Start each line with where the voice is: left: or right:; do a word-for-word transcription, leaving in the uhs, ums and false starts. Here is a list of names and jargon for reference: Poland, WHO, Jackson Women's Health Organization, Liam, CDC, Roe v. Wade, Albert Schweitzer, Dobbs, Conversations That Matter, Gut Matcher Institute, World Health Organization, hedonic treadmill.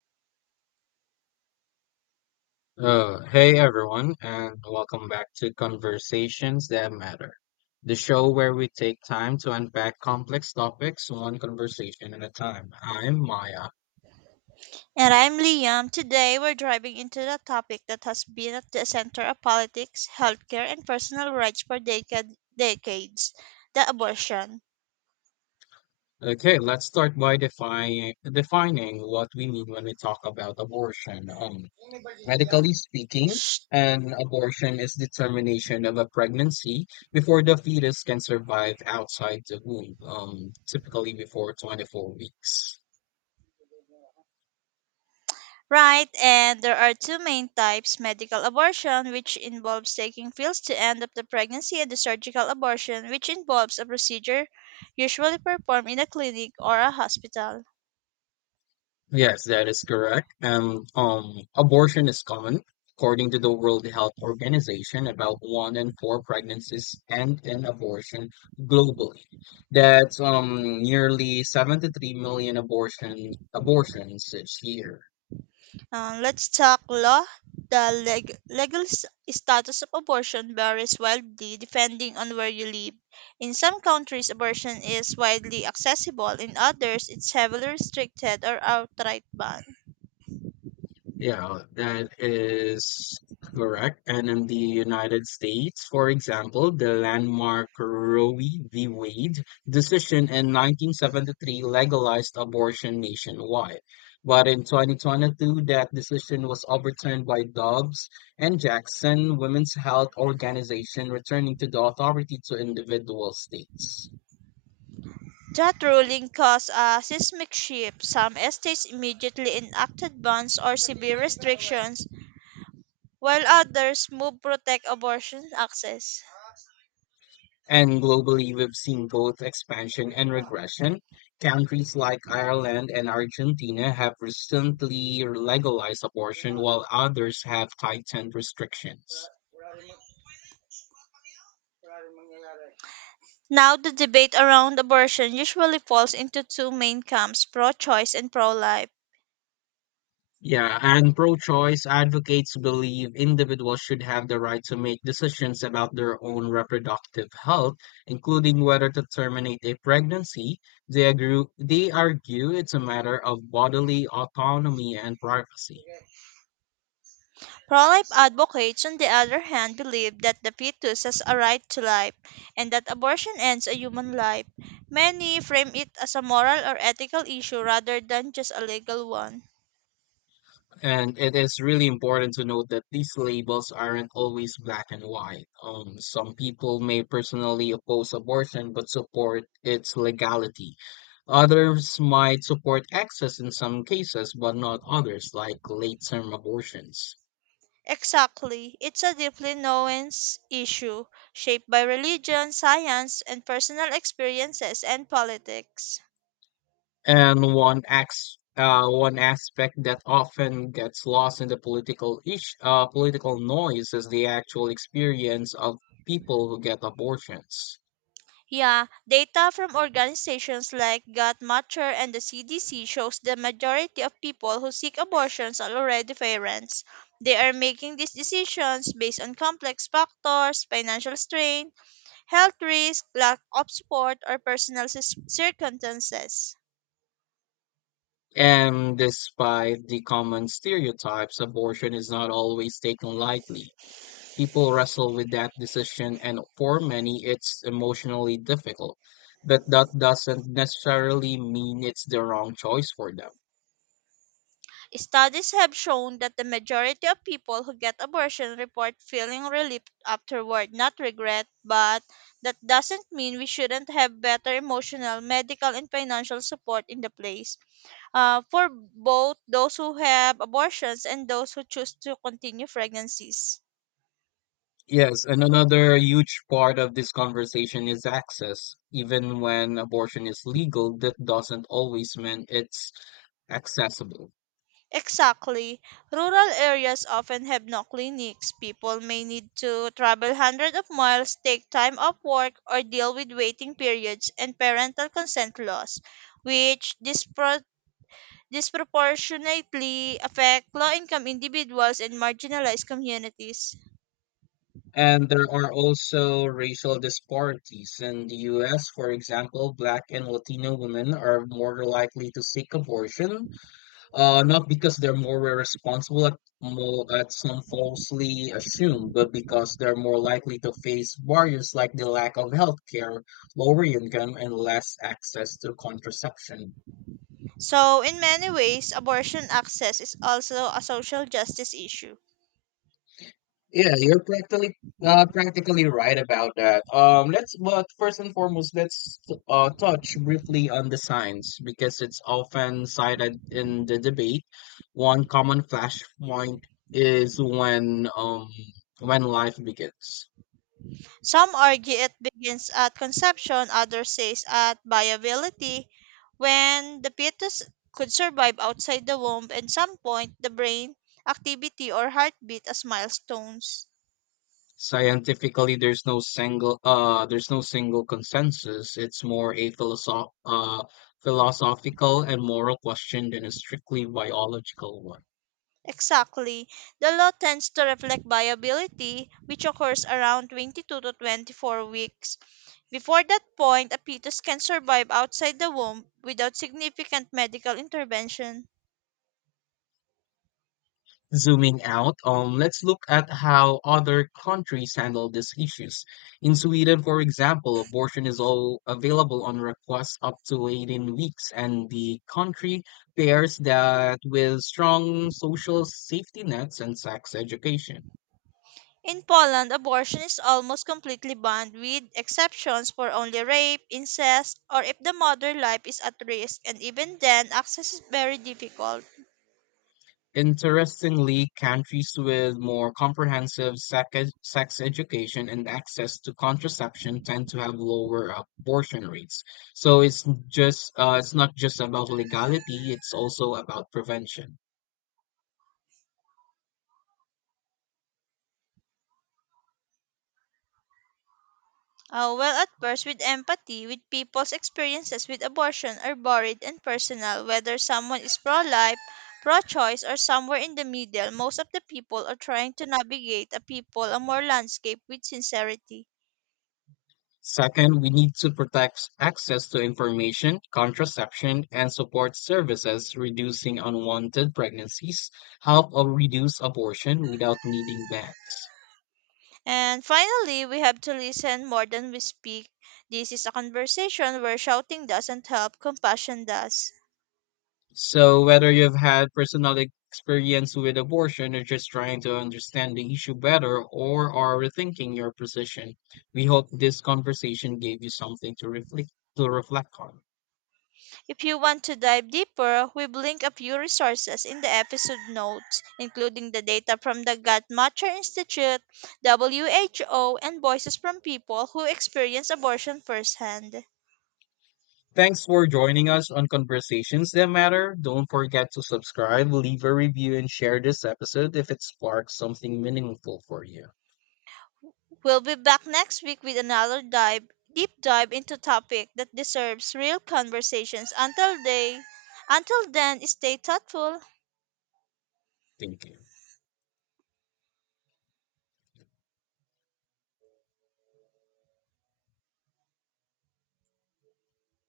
left: Uh, hey everyone, and welcome back to Conversations That Matter, the show where we take time to unpack complex topics one conversation at a time. I'm Maya.
right: And I'm Liam. Today we're driving into the topic that has been at the center of politics, healthcare, and personal rights for decad- decades, the abortion.
left: Okay, let's start by defining defining what we mean when we talk about abortion. Um, medically speaking, an abortion is the termination of a pregnancy before the fetus can survive outside the womb, um, typically before twenty-four weeks.
right: Right, and there are two main types, medical abortion, which involves taking pills to end up the pregnancy, and the surgical abortion, which involves a procedure usually performed in a clinic or a hospital.
left: Yes, that is correct. Um, um, abortion is common. According to the World Health Organization, about one in four pregnancies end in abortion globally. That's um nearly seventy-three million abortion abortions each year.
right: Uh, let's talk law. The leg- legal s- status of abortion varies wildly depending on where you live. In some countries, abortion is widely accessible, in others, it's heavily restricted or outright banned.
left: Yeah, that is correct. And in the United States, for example, the landmark Roe v. Wade decision in nineteen seventy-three legalized abortion nationwide. But in twenty twenty-two, that decision was overturned by Dobbs and Jackson Women's Health Organization, returning to the authority to individual states.
right: That ruling caused a seismic shift. Some states immediately enacted bans or severe restrictions, while others moved protect abortion access.
left: And globally, we've seen both expansion and regression. Countries like Ireland and Argentina have recently legalized abortion, while others have tightened restrictions.
right: Now, the debate around abortion usually falls into two main camps, pro choice and pro life.
left: Yeah, and pro choice advocates believe individuals should have the right to make decisions about their own reproductive health, including whether to terminate a pregnancy. They, agree, they argue it's a matter of bodily autonomy and privacy.
right: Pro-life advocates, on the other hand, believe that the fetus has a right to life and that abortion ends a human life. Many frame it as a moral or ethical issue rather than just a legal one.
left: And it is really important to note that these labels aren't always black and white. Um, some people may personally oppose abortion but support its legality. Others might support access in some cases, but not others, like late-term abortions.
right: Exactly. It's a deeply nuanced issue shaped by religion, science, and personal experiences and politics.
left: And one acts, uh, one aspect that often gets lost in the political ish, uh, political noise is the actual experience of people who get abortions.
right: Yeah, data from organizations like Gut Matter and the C D C shows the majority of people who seek abortions are already parents. They are making these decisions based on complex factors, financial strain, health risk, lack of support, or personal cis- circumstances.
left: And despite the common stereotypes, abortion is not always taken lightly. People wrestle with that decision, and for many, it's emotionally difficult. But that doesn't necessarily mean it's the wrong choice for them.
right: Studies have shown that the majority of people who get abortion report feeling relief afterward, not regret, but that doesn't mean we shouldn't have better emotional, medical, and financial support in the place, uh, for both those who have abortions and those who choose to continue pregnancies.
left: Yes, and another huge part of this conversation is access. Even when abortion is legal, that doesn't always mean it's accessible.
right: Exactly. Rural areas often have no clinics. People may need to travel hundreds of miles, take time off work, or deal with waiting periods and parental consent laws, which dispro- disproportionately affect low income individuals and marginalized communities.
left: And there are also racial disparities. In the U S, for example, Black and Latino women are more likely to seek abortion, uh, not because they're more responsible at, more, at some falsely assumed, but because they're more likely to face barriers like the lack of health care, lower income, and less access to contraception.
right: So, in many ways, abortion access is also a social justice issue.
left: Yeah, you're practically uh, practically right about that. Um, let's but first and foremost, let's uh, touch briefly on the signs because it's often cited in the debate. One common flashpoint is when um when life begins.
right: Some argue it begins at conception, others say at viability, when the fetus could survive outside the womb, and some point the brain activity or heartbeat as milestones.
left: Scientifically, there's no single uh there's no single consensus. It's more a philosoph uh philosophical and moral question than a strictly biological one.
right: Exactly. The law tends to reflect viability, which occurs around twenty-two to twenty-four weeks. Before that point, a fetus can survive outside the womb without significant medical intervention.
left: Zooming out, um, let's look at how other countries handle these issues. In Sweden, for example, abortion is all available on request up to eighteen weeks, and the country pairs that with strong social safety nets and sex education.
right: In Poland, abortion is almost completely banned, with exceptions for only rape, incest, or if the mother life is at risk, and even then, access is very difficult.
left: Interestingly, countries with more comprehensive sec- sex education and access to contraception tend to have lower abortion rates. So it's just uh, it's not just about legality; it's also about prevention.
right: Uh, well, at first, with empathy, with people's experiences with abortion are varied and personal. Whether someone is pro-life, pro-choice, or somewhere in the middle, most of the people are trying to navigate a people, a more landscape with sincerity.
left: Second, we need to protect access to information, contraception, and support services, reducing unwanted pregnancies, help uh, reduce abortion without needing bans.
right: And finally, we have to listen more than we speak. This is a conversation where shouting doesn't help, compassion does.
left: So, whether you've had personal experience with abortion or just trying to understand the issue better or are rethinking your position, we hope this conversation gave you something to reflect to reflect on.
right: If you want to dive deeper, we've linked a few resources in the episode notes, including the data from the Gut Matcher Institute, W H O, and voices from people who experience abortion firsthand.
left: Thanks for joining us on Conversations That Matter. Don't forget to subscribe, leave a review, and share this episode if it sparks something meaningful for you.
right: We'll be back next week with another dive, deep dive into topic that deserves real conversations. Until day, until then, stay thoughtful.
left: Thank you.